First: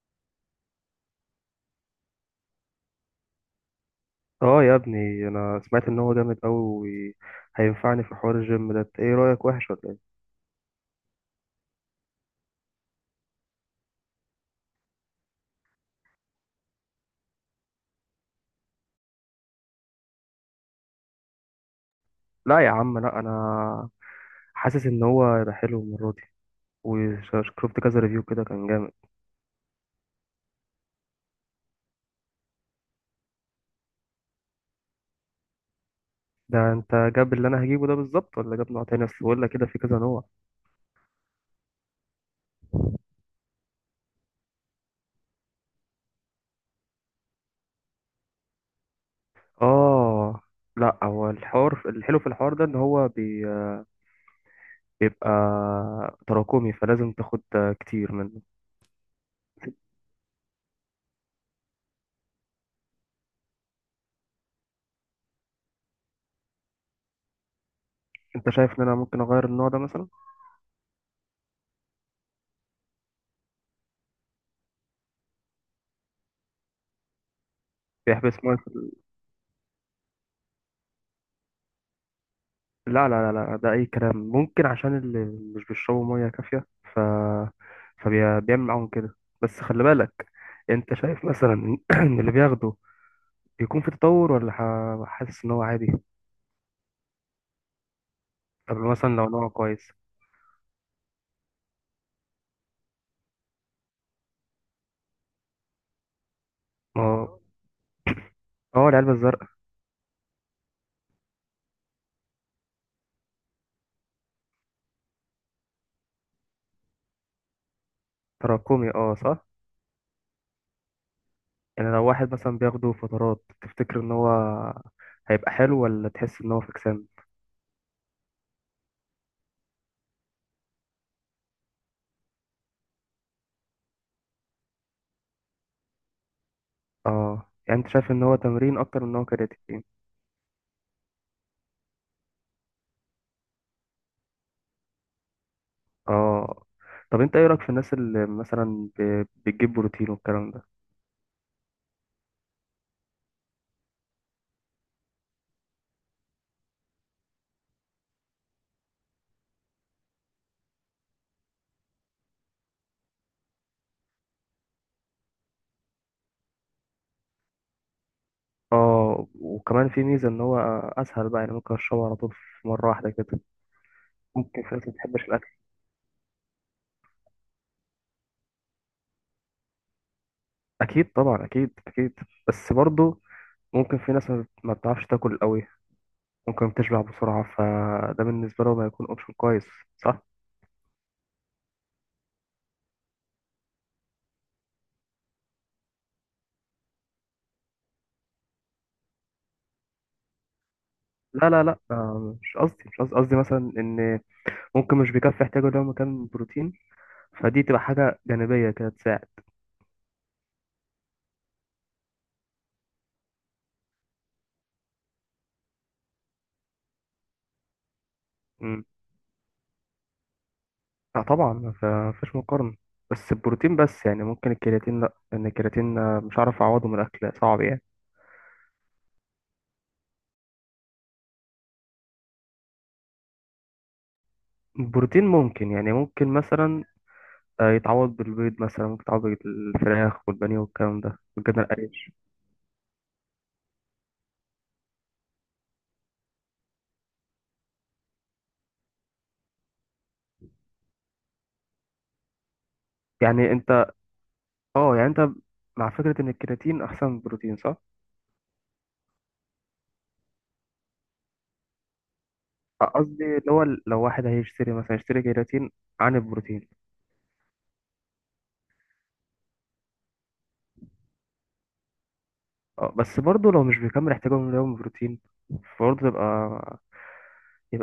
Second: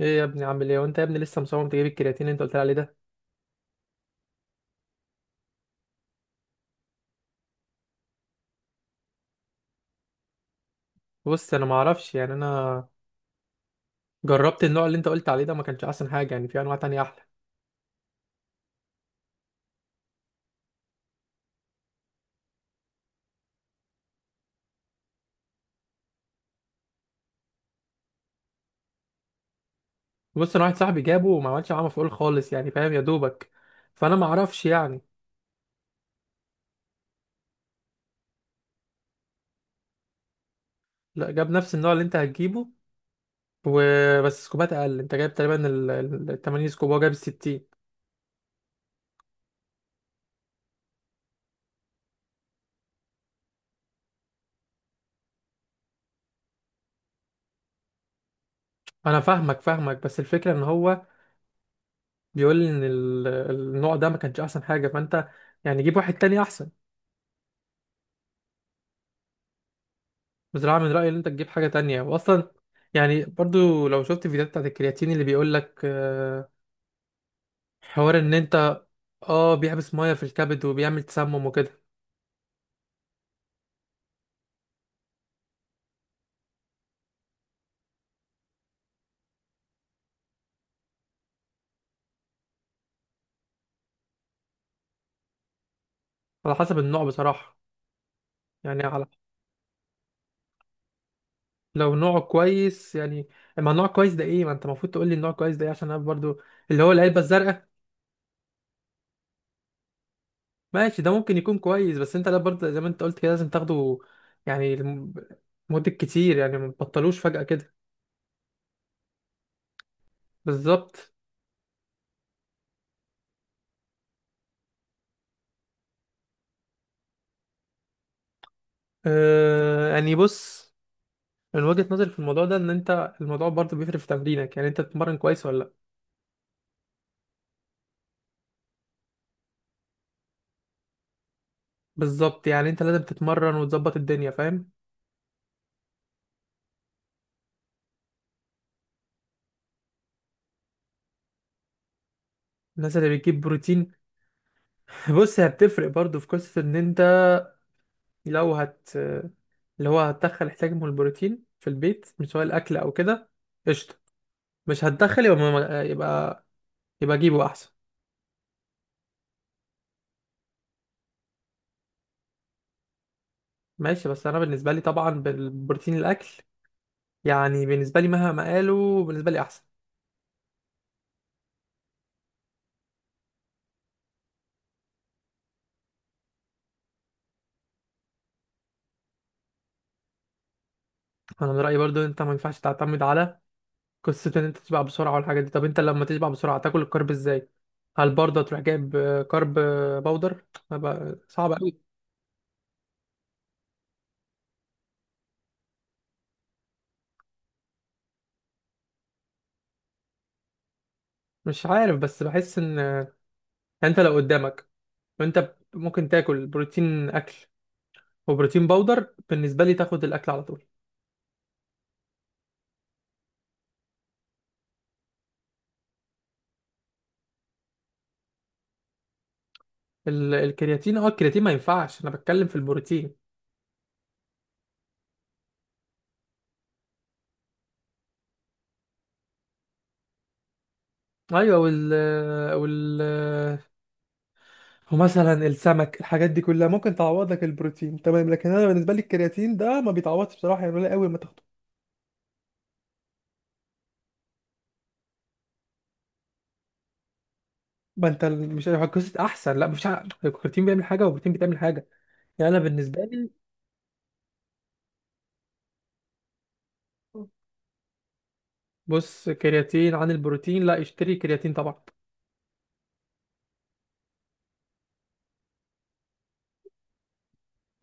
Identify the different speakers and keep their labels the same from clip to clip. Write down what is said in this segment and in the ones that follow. Speaker 1: ايه يا ابني، عامل ايه؟ وانت يا ابني لسه مصمم تجيب الكرياتين اللي انت قلت لي عليه ده؟
Speaker 2: اه يا ابني، انا سمعت ان هو جامد قوي وهينفعني في حوار الجيم ده. إنت ايه رايك؟ وحش ولا ايه؟
Speaker 1: بص انا ما اعرفش، يعني انا جربت النوع اللي انت قلت عليه ده، ما كانش احسن حاجه، يعني في انواع تانية احلى.
Speaker 2: لا يا عم لا، انا حاسس ان هو هيبقى حلو المره دي، وشفت كذا ريفيو كده كان جامد.
Speaker 1: بص انا واحد صاحبي جابه وما عملش معاه مفعول خالص، يعني فاهم يا دوبك؟ فانا ما اعرفش يعني.
Speaker 2: ده انت جاب اللي انا هجيبه ده بالظبط، ولا جاب نوع تاني؟ اصل بقول لك كده في كذا نوع.
Speaker 1: لا، جاب نفس النوع اللي انت هتجيبه وبس سكوبات اقل. انت جايب تقريبا 80 سكوب وهو جايب ال 60.
Speaker 2: اه لا، هو الحوار الحلو في الحوار ده ان هو بيبقى تراكمي، فلازم تاخد كتير منه.
Speaker 1: انا فاهمك فاهمك، بس الفكره ان هو بيقول لي ان النوع ده ما كانش احسن حاجه، فانت يعني جيب واحد تاني احسن.
Speaker 2: انت شايف ان انا ممكن اغير النوع ده مثلا؟
Speaker 1: بصراحة من رأيي ان انت تجيب حاجة تانية، واصلا يعني برضو لو شفت فيديوهات بتاعت الكرياتين اللي بيقولك حوار ان
Speaker 2: بيحبس.
Speaker 1: انت، اه بيحبس مية في الكبد وبيعمل تسمم وكده.
Speaker 2: لا لا لا لا، ده أي كلام. ممكن عشان اللي مش بيشربوا مية كافية، ف... فبيعمل معاهم كده. بس خلي بالك، أنت شايف مثلا إن إن اللي بياخده بيكون في تطور ولا حاسس إن هو عادي؟
Speaker 1: على حسب النوع بصراحة،
Speaker 2: طب
Speaker 1: يعني.
Speaker 2: مثلا لو نوع كويس؟
Speaker 1: لو نوع كويس يعني، اما نوع كويس ده ايه؟ ما انت المفروض تقول لي النوع كويس ده ايه، عشان انا برضو، اللي هو
Speaker 2: ما
Speaker 1: العلبة
Speaker 2: هو،
Speaker 1: الزرقاء.
Speaker 2: اه، العلبة الزرقاء.
Speaker 1: ماشي، ده ممكن يكون كويس، بس انت لا برضو زي ما انت قلت كده لازم تاخده يعني مدة كتير، يعني ما تبطلوش فجأة كده.
Speaker 2: تراكمي، اه صح.
Speaker 1: بالظبط.
Speaker 2: يعني لو واحد مثلا بياخده فترات، تفتكر إن هو هيبقى حلو ولا تحس إن هو فكسان؟
Speaker 1: آه يعني بص، من وجهة نظري في الموضوع ده ان انت الموضوع برضه بيفرق في تمرينك، يعني انت بتتمرن كويس ولا لا؟
Speaker 2: اه، يعني أنت شايف إن هو تمرين أكتر من إن هو كرياتين؟
Speaker 1: بالظبط، يعني انت لازم تتمرن وتظبط الدنيا، فاهم؟
Speaker 2: اه. طب انت ايه رايك في الناس اللي مثلا بتجيب بروتين والكلام ده؟
Speaker 1: الناس اللي بتجيب بروتين، بص هي بتفرق برضه في قصة ان انت، لو هت اللي هو هتدخل احتياج من البروتين في البيت، مش سواء الاكل او كده، قشطة. مش هتدخل، يبقى يبقى جيبه احسن.
Speaker 2: اه، وكمان في ميزه ان هو اسهل بقى، يعني ممكن اشربه على طول في مره واحده كده.
Speaker 1: ماشي، بس انا
Speaker 2: ممكن
Speaker 1: بالنسبة
Speaker 2: في
Speaker 1: لي
Speaker 2: ناس ما
Speaker 1: طبعا
Speaker 2: بتحبش الاكل.
Speaker 1: بالبروتين الاكل، يعني بالنسبة لي مهما قالوا، بالنسبة لي احسن.
Speaker 2: اكيد طبعا، اكيد اكيد. بس برضه ممكن في ناس ما بتعرفش تاكل قوي، ممكن بتشبع بسرعه، فده بالنسبه لهم هيكون اوبشن كويس. صح.
Speaker 1: انا من رأيي برضه انت ما ينفعش تعتمد على قصة ان انت تشبع بسرعة والحاجات دي. طب انت لما تشبع بسرعة تاكل الكرب ازاي؟ هل برضه تروح جايب كرب باودر؟ هبقى
Speaker 2: لا
Speaker 1: صعب
Speaker 2: لا لا،
Speaker 1: قوي.
Speaker 2: مش قصدي، مش قصدي، قصدي مثلا ان ممكن مش بيكفي احتياجه اليومي كان بروتين، فدي تبقى حاجه جانبيه كده تساعد.
Speaker 1: مش عارف، بس بحس ان انت لو قدامك، ممكن تاكل بروتين اكل وبروتين باودر، بالنسبة لي تاخد الاكل على طول.
Speaker 2: لا طبعا، ما فيش مقارنة. بس البروتين بس، يعني ممكن الكرياتين لا، لأن الكرياتين مش عارف أعوضه من الأكل، صعب يعني.
Speaker 1: الكرياتين، اه الكرياتين ما ينفعش، انا بتكلم في البروتين.
Speaker 2: البروتين ممكن، يعني ممكن مثلا يتعوض بالبيض مثلا، ممكن يتعوض بالفراخ والبانيه والكلام ده
Speaker 1: ايوه،
Speaker 2: والجبنة
Speaker 1: وال
Speaker 2: القريش.
Speaker 1: آه، وال آه، ومثلا السمك، الحاجات دي كلها ممكن تعوض لك البروتين، تمام. لكن انا بالنسبة لي الكرياتين ده ما بيتعوضش بصراحة، يعني قليل قوي ما تاخده.
Speaker 2: يعني أنت، أه، يعني أنت مع فكرة إن الكرياتين أحسن من البروتين، صح؟
Speaker 1: ما انت مش قصه احسن، لا مش ع- الكرياتين بيعمل حاجه والبروتين بتعمل حاجه، يعني انا بالنسبه
Speaker 2: قصدي
Speaker 1: لي.
Speaker 2: اللي هو، لو واحد هيشتري مثلا يشتري كرياتين عن البروتين.
Speaker 1: بص، كرياتين عن البروتين؟ لا اشتري كرياتين طبعا.
Speaker 2: أه، بس برضه لو مش بيكمل احتياجه من اليوم بروتين، برضه يبقى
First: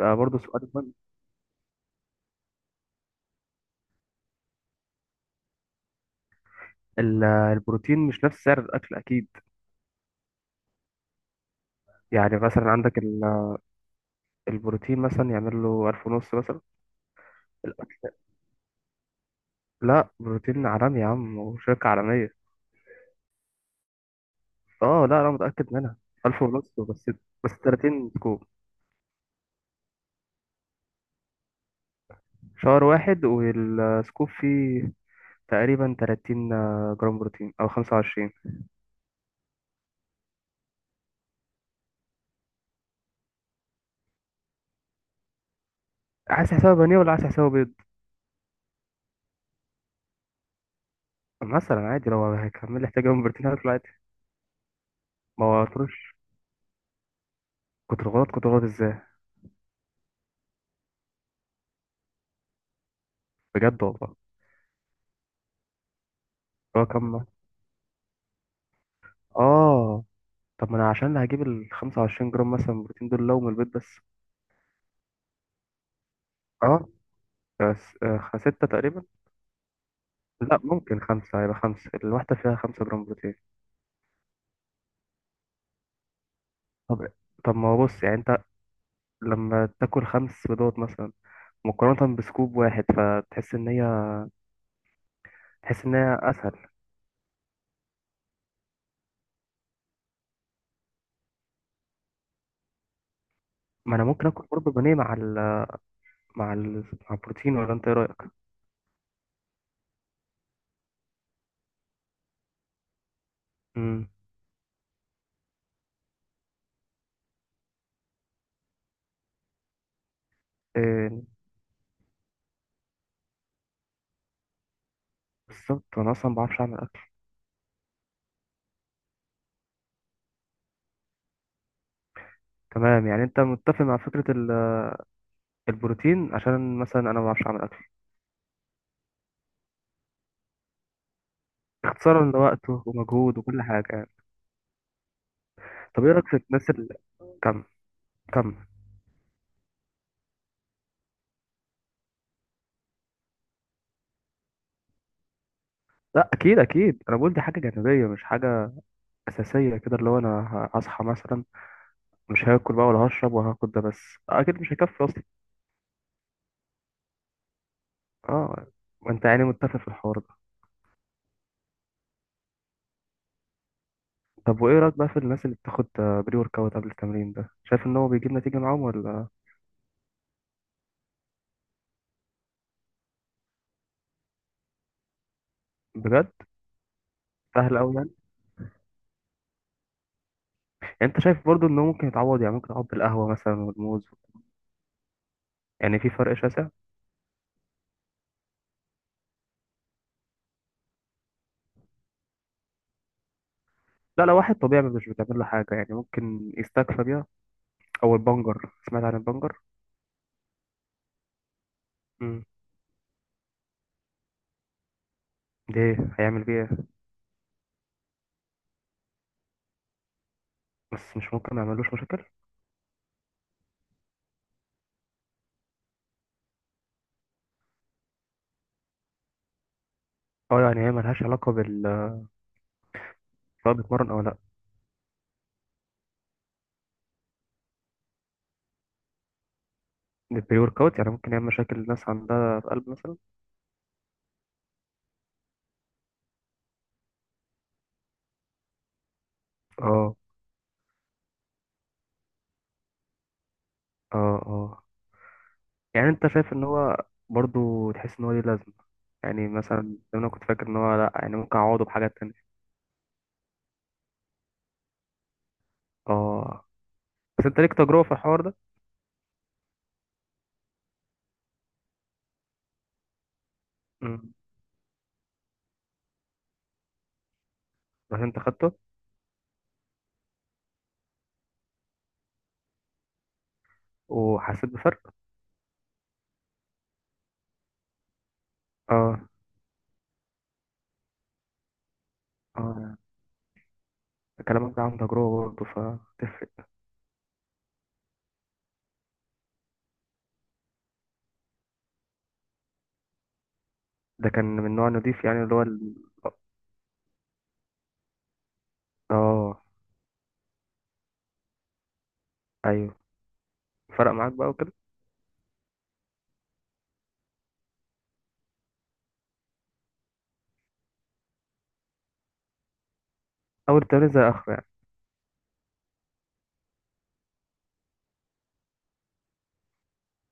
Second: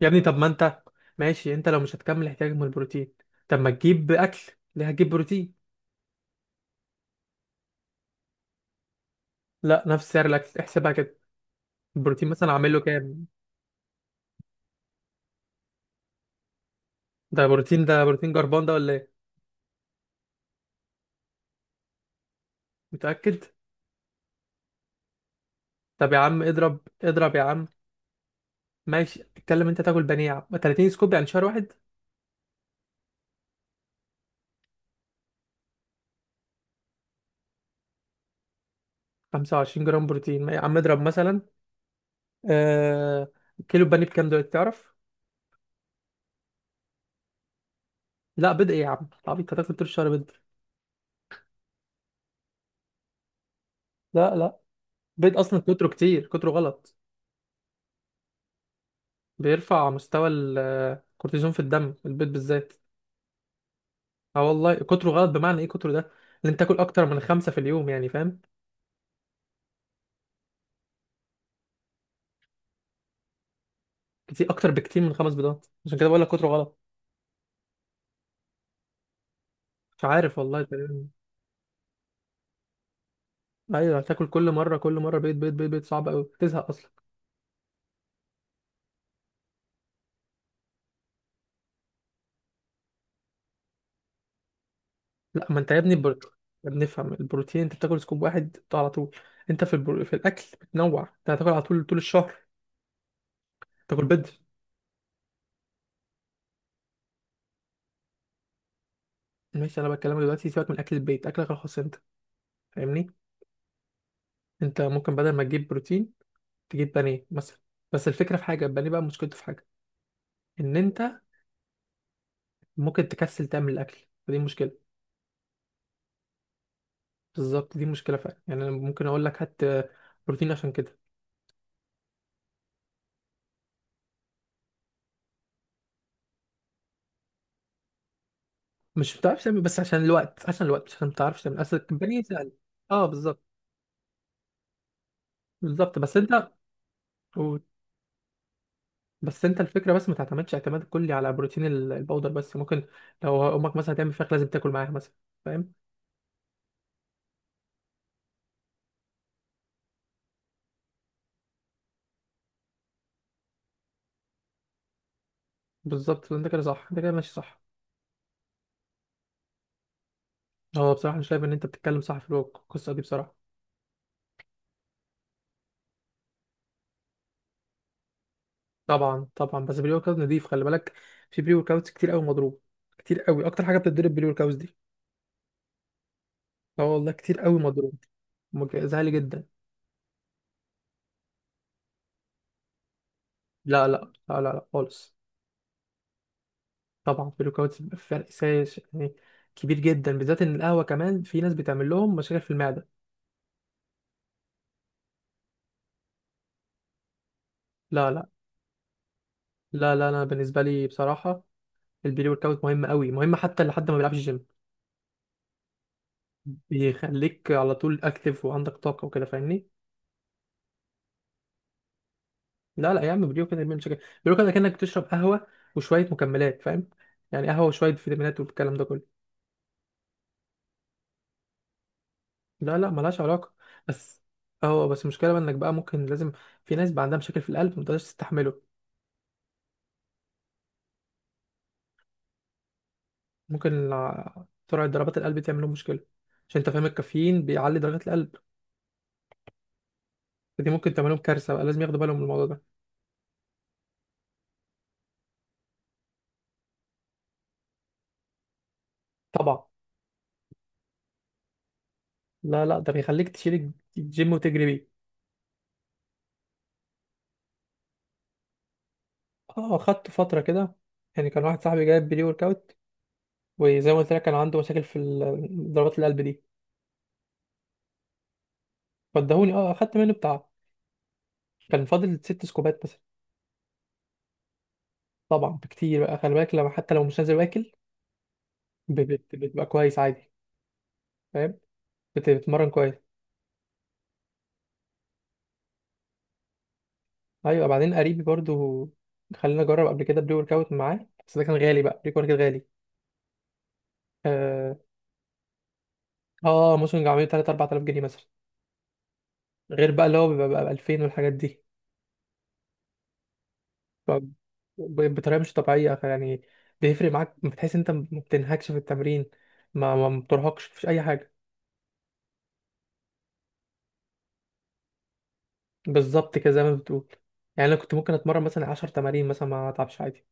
Speaker 1: يا ابني طب
Speaker 2: برضه
Speaker 1: ما
Speaker 2: سؤال
Speaker 1: انت،
Speaker 2: مهم.
Speaker 1: ماشي، انت لو مش هتكمل احتياجك من البروتين، طب ما تجيب اكل، ليه هتجيب بروتين؟
Speaker 2: البروتين مش نفس سعر الأكل، أكيد.
Speaker 1: لا، نفس سعر الاكل، احسبها كده. البروتين
Speaker 2: يعني
Speaker 1: مثلا
Speaker 2: مثلا
Speaker 1: عامل له
Speaker 2: عندك
Speaker 1: كام؟
Speaker 2: البروتين مثلا يعمل له 1500 مثلا.
Speaker 1: ده بروتين، ده
Speaker 2: الأكل.
Speaker 1: بروتين جربان ده ولا ايه؟
Speaker 2: لا، بروتين عالمي يا عم، وشركة عالمية.
Speaker 1: متاكد؟
Speaker 2: اه لا، أنا متأكد منها.
Speaker 1: طب يا عم
Speaker 2: ألف
Speaker 1: اضرب،
Speaker 2: ونص بس
Speaker 1: اضرب يا
Speaker 2: بس
Speaker 1: عم.
Speaker 2: 30 سكوب.
Speaker 1: ماشي اتكلم، انت تاكل بانيه يا عم، 30 سكوب يعني شهر واحد.
Speaker 2: شهر واحد، والسكوب فيه تقريبا 30 جرام بروتين أو 25.
Speaker 1: 25 جرام بروتين؟ ما يا عم اضرب مثلا، آه، كيلو بانيه بكام دلوقتي تعرف؟
Speaker 2: عايز حسابه بانيه ولا عايز حسابه بيض؟
Speaker 1: لا بيض ايه يا عم؟ طب انت هتاكل طول الشهر بيض؟
Speaker 2: مثلا عادي، لو هيكمل لي احتياج من بروتين هاكله عادي.
Speaker 1: لا، بيض
Speaker 2: ما
Speaker 1: اصلا
Speaker 2: هو،
Speaker 1: كتره، كتير كتره غلط.
Speaker 2: كتر غلط. كتر غلط ازاي؟
Speaker 1: بيرفع مستوى الكورتيزون في الدم، البيض بالذات.
Speaker 2: بجد والله؟
Speaker 1: اه والله كتره غلط. بمعنى ايه كتره ده؟ ان انت تاكل
Speaker 2: هو
Speaker 1: اكتر من
Speaker 2: كم؟
Speaker 1: خمسة في اليوم، يعني فاهم؟
Speaker 2: اه. طب ما انا عشان هجيب ال 25 جرام مثلا من البروتين دول لو من البيت بس.
Speaker 1: كتير، اكتر بكتير من خمس بيضات، عشان كده بقول لك كتره غلط.
Speaker 2: اه، بس ستة تقريبا.
Speaker 1: مش عارف
Speaker 2: لا
Speaker 1: والله
Speaker 2: ممكن
Speaker 1: تقريباً.
Speaker 2: خمسة. هيبقى خمسة، الواحدة فيها 5 جرام بروتين.
Speaker 1: ايوه هتاكل كل مره كل مره بيض بيض بيض بيض، صعب قوي تزهق اصلا.
Speaker 2: طب طب، ما هو بص، يعني انت، لما تاكل خمس بيضات مثلا مقارنة بسكوب واحد، فتحس ان هي،
Speaker 1: لا، ما انت يا
Speaker 2: تحس
Speaker 1: ابني
Speaker 2: ان هي اسهل.
Speaker 1: يا ابني افهم، البروتين انت بتاكل سكوب واحد بتاع على طول، انت في الاكل بتنوع، انت هتاكل على طول طول الشهر.
Speaker 2: ما
Speaker 1: تاكل
Speaker 2: انا
Speaker 1: بيض.
Speaker 2: ممكن اكل برضه بانيه مع ال مع البروتين، ولا انت ايه رأيك؟
Speaker 1: ماشي انا بكلمك دلوقتي، سيبك من اكل البيت، اكلك الخاص انت، فاهمني؟
Speaker 2: امم.
Speaker 1: انت ممكن بدل ما تجيب بروتين تجيب بانيه مثلا، بس الفكره في حاجه، البانيه بقى مشكلته في حاجه، ان انت
Speaker 2: إيه؟
Speaker 1: ممكن تكسل تعمل الاكل، فدي مشكله.
Speaker 2: بالظبط، انا اصلا ما بعرفش اعمل اكل.
Speaker 1: بالظبط دي مشكله فعلا، يعني انا ممكن اقول لك هات بروتين عشان كده.
Speaker 2: تمام، يعني انت متفق مع فكرة البروتين عشان مثلا انا ما بعرفش اعمل اكل؟
Speaker 1: مش بتعرفش تعمل، بس عشان الوقت، عشان الوقت، مش عشان ما بتعرفش تعمل، اصل البانيه
Speaker 2: اختصارا
Speaker 1: سهل.
Speaker 2: لوقته
Speaker 1: اه
Speaker 2: ومجهود
Speaker 1: بالظبط.
Speaker 2: وكل حاجة يعني.
Speaker 1: بالظبط
Speaker 2: طب ايه
Speaker 1: بس
Speaker 2: رأيك في
Speaker 1: انت
Speaker 2: الناس اللي كم كم.
Speaker 1: بس انت الفكره بس ما تعتمدش اعتماد كلي على بروتين البودر بس، ممكن لو امك مثلا تعمل فراخ لازم تاكل معاها مثلا، فاهم؟
Speaker 2: لا اكيد اكيد، انا بقول دي حاجة جانبية مش حاجة اساسية كده. اللي هو انا هصحى مثلا مش هاكل بقى ولا هشرب وهاخد ده بس، اكيد مش هيكفي اصلا.
Speaker 1: بالظبط، انت كده صح، انت كده ماشي صح.
Speaker 2: اه. ما انت يعني متفق في الحوار ده.
Speaker 1: هو بصراحه انا شايف ان انت بتتكلم صح في القصه دي بصراحه.
Speaker 2: طب وايه رأيك بقى في الناس اللي بتاخد بري ورك اوت قبل التمرين؟ ده شايف ان هو بيجيب نتيجة معاهم
Speaker 1: طبعا
Speaker 2: ولا؟
Speaker 1: طبعا، بس بري ورك اوت نضيف، خلي بالك في بري ورك اوتس كتير قوي مضروب، كتير قوي، اكتر حاجه بتتضرب بري ورك اوتس دي.
Speaker 2: بجد؟
Speaker 1: اه والله كتير قوي
Speaker 2: سهل
Speaker 1: مضروب.
Speaker 2: قوي يعني؟
Speaker 1: زعلي جدا.
Speaker 2: يعني انت شايف برضو ان هو ممكن يتعوض، يعني ممكن يتعوض بالقهوة مثلا
Speaker 1: لا لا
Speaker 2: والموز؟
Speaker 1: لا لا لا خالص.
Speaker 2: يعني في فرق شاسع؟
Speaker 1: طبعا بري ورك اوتس فرق سايش، يعني كبير جدا، بالذات ان القهوه كمان في ناس بتعمل لهم مشاكل في المعده.
Speaker 2: لا، لو واحد طبيعي مش بتعمل له حاجة، يعني ممكن يستكفى بيها.
Speaker 1: لا
Speaker 2: او
Speaker 1: لا.
Speaker 2: البنجر، سمعت عن البنجر؟
Speaker 1: لا لا، انا بالنسبه لي بصراحه البري ورك
Speaker 2: امم.
Speaker 1: اوت مهم قوي، مهم حتى لحد ما بيلعبش جيم.
Speaker 2: ده إيه؟ هيعمل بيه ايه؟
Speaker 1: بيخليك على طول اكتف وعندك طاقه وكده، فاهمني؟
Speaker 2: بس مش ممكن ما يعملوش مشاكل؟
Speaker 1: لا لا يا عم، بري ورك اوت مش كده، بري ورك اوت كانك بتشرب قهوه وشويه مكملات، فاهم؟ يعني قهوه وشويه فيتامينات والكلام ده كله.
Speaker 2: اه، يعني هي ملهاش علاقه بال،
Speaker 1: لا لا، ملهاش علاقه.
Speaker 2: سواء بيتمرن او
Speaker 1: بس،
Speaker 2: لا؟
Speaker 1: اه بس المشكله بقى انك بقى ممكن لازم، في ناس بقى عندها مشاكل في القلب ما تقدرش تستحمله.
Speaker 2: البري ورك اوت يعني ممكن يعمل مشاكل الناس عندها في قلب مثلا؟
Speaker 1: ممكن ع- سرعه ضربات القلب تعمل لهم مشكله، عشان انت فاهم الكافيين بيعلي ضربات القلب،
Speaker 2: اه
Speaker 1: فدي ممكن تعمل لهم كارثه، بقى لازم ياخدوا بالهم من الموضوع ده.
Speaker 2: اه. اه، يعني انت شايف ان هو برضو، تحس ان هو ليه لازمه يعني
Speaker 1: طبعا.
Speaker 2: مثلا، لو انا كنت فاكر ان هو لا، يعني ممكن اعوضه بحاجات تانية؟
Speaker 1: لا لا، ده بيخليك تشيل الجيم وتجري بيه.
Speaker 2: اه، بس انت ليك تجربه في الحوار ده؟
Speaker 1: اه خدت فترة كده، يعني كان واحد صاحبي جايب بري ورك اوت، وزي ما قلت لك
Speaker 2: امم.
Speaker 1: كان عنده مشاكل في ضربات القلب دي.
Speaker 2: بس انت خدته،
Speaker 1: فادهوني، اه اخدت منه بتاع، كان فاضل ست سكوبات مثلا.
Speaker 2: وحسيت بفرق؟
Speaker 1: طبعا بكتير بقى، خلي بالك لما حتى لو مش نازل واكل،
Speaker 2: اه
Speaker 1: بتبقى كويس عادي، فاهم؟ بتتمرن كويس.
Speaker 2: اه. كلامك ده عن تجربه برضه، فتفرق.
Speaker 1: ايوه، بعدين قريبي برضو، خلينا اجرب قبل كده بري ورك اوت معاه، بس ده كان غالي بقى، بري ورك اوت غالي.
Speaker 2: ده كان
Speaker 1: اه،
Speaker 2: من نوع نضيف يعني، اللي هو؟
Speaker 1: آه موسم عامل 3 4000 جنيه مثلا،
Speaker 2: اه،
Speaker 1: غير بقى اللي هو بيبقى ب 2000 والحاجات دي.
Speaker 2: ايوه. فرق
Speaker 1: ب-
Speaker 2: معاك بقى وكده؟
Speaker 1: بطريقه مش طبيعيه يعني، بيفرق معاك، بتحس انت ما بتنهكش في التمرين، ما بترهقش، مفيش اي حاجه.
Speaker 2: اول تمرين زي اخر يعني؟
Speaker 1: بالظبط كده، زي ما بتقول، يعني انا كنت ممكن اتمرن مثلا 10 تمارين مثلا ما اتعبش عادي.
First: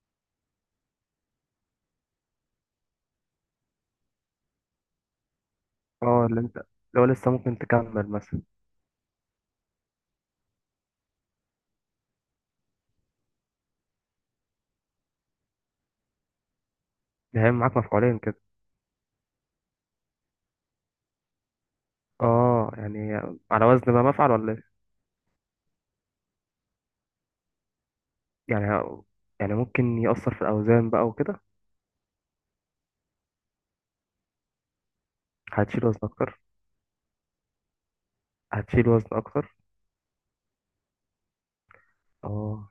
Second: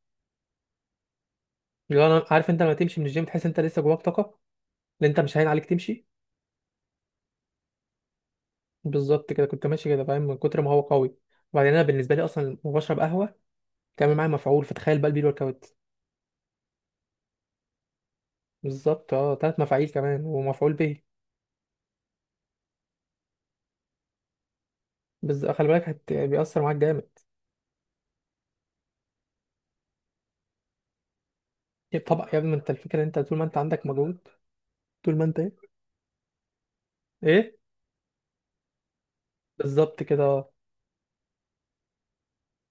Speaker 1: لو انا عارف، انت لما تمشي من الجيم تحس انت لسه جواك طاقه، اللي انت مش هين عليك تمشي.
Speaker 2: اه، اللي انت لو لسه ممكن تكمل مثلا؟
Speaker 1: بالظبط كده، كنت ماشي كده، فاهم، من كتر ما هو قوي. وبعدين انا بالنسبه لي اصلا وبشرب قهوه تعمل معايا مفعول، فتخيل بقى البيل ورك اوت.
Speaker 2: ده هيعمل معاك مفعولين كده؟
Speaker 1: بالظبط اه، تلات مفاعيل كمان ومفعول به.
Speaker 2: اه، يعني على وزن بقى مفعل ولا ايه؟
Speaker 1: بس خلي بالك بيأثر معاك جامد.
Speaker 2: يعني يعني ممكن يأثر في الاوزان بقى وكده؟
Speaker 1: طبعا يا ابني، ما انت الفكره ان انت طول ما انت عندك مجهود، طول ما انت ايه.
Speaker 2: هتشيل وزن اكتر؟
Speaker 1: ايه.
Speaker 2: هتشيل وزن اكتر.
Speaker 1: بالظبط كده اه.
Speaker 2: اه.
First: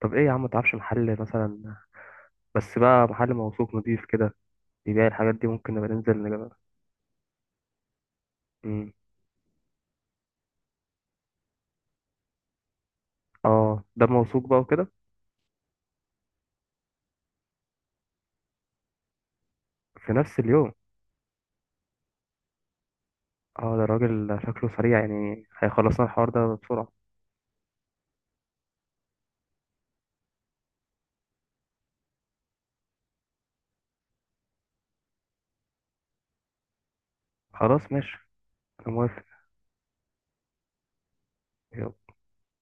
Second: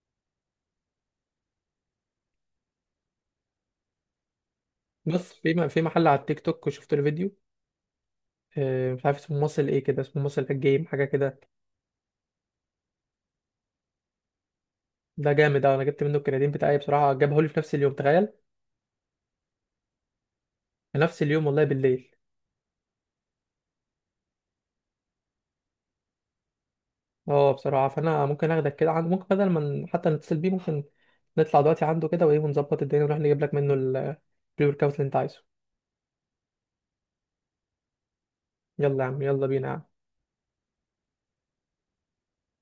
Speaker 2: طب ايه يا عم، متعرفش محل مثلا، بس بقى محل موثوق نضيف كده بيبيع
Speaker 1: بص
Speaker 2: الحاجات دي،
Speaker 1: في
Speaker 2: ممكن
Speaker 1: في
Speaker 2: نبقى
Speaker 1: محل على
Speaker 2: ننزل
Speaker 1: التيك
Speaker 2: نجيبها؟
Speaker 1: توك شفت له فيديو،
Speaker 2: امم.
Speaker 1: مش عارف اسمه مصل ايه كده، اسمه مصل الجيم حاجه كده.
Speaker 2: اه، ده موثوق بقى وكده؟
Speaker 1: ده جامد اوي، انا جبت منه الكرياتين بتاعي بصراحه، جابه لي في نفس اليوم، تخيل.
Speaker 2: في نفس اليوم؟
Speaker 1: في نفس اليوم والله، بالليل.
Speaker 2: اه، ده الراجل شكله سريع، يعني هيخلصنا الحوار ده بسرعة.
Speaker 1: اه بصراحه، فانا ممكن اخدك كده عند، ممكن بدل ما حتى نتصل بيه، ممكن نطلع دلوقتي عنده كده، وايه، ونظبط الدنيا ونروح نجيب لك منه البري ورك اوت اللي انت عايزه.
Speaker 2: خلاص ماشي. انا
Speaker 1: يلا يا عم،
Speaker 2: موافق.
Speaker 1: يلا بينا يا عم.
Speaker 2: يلا.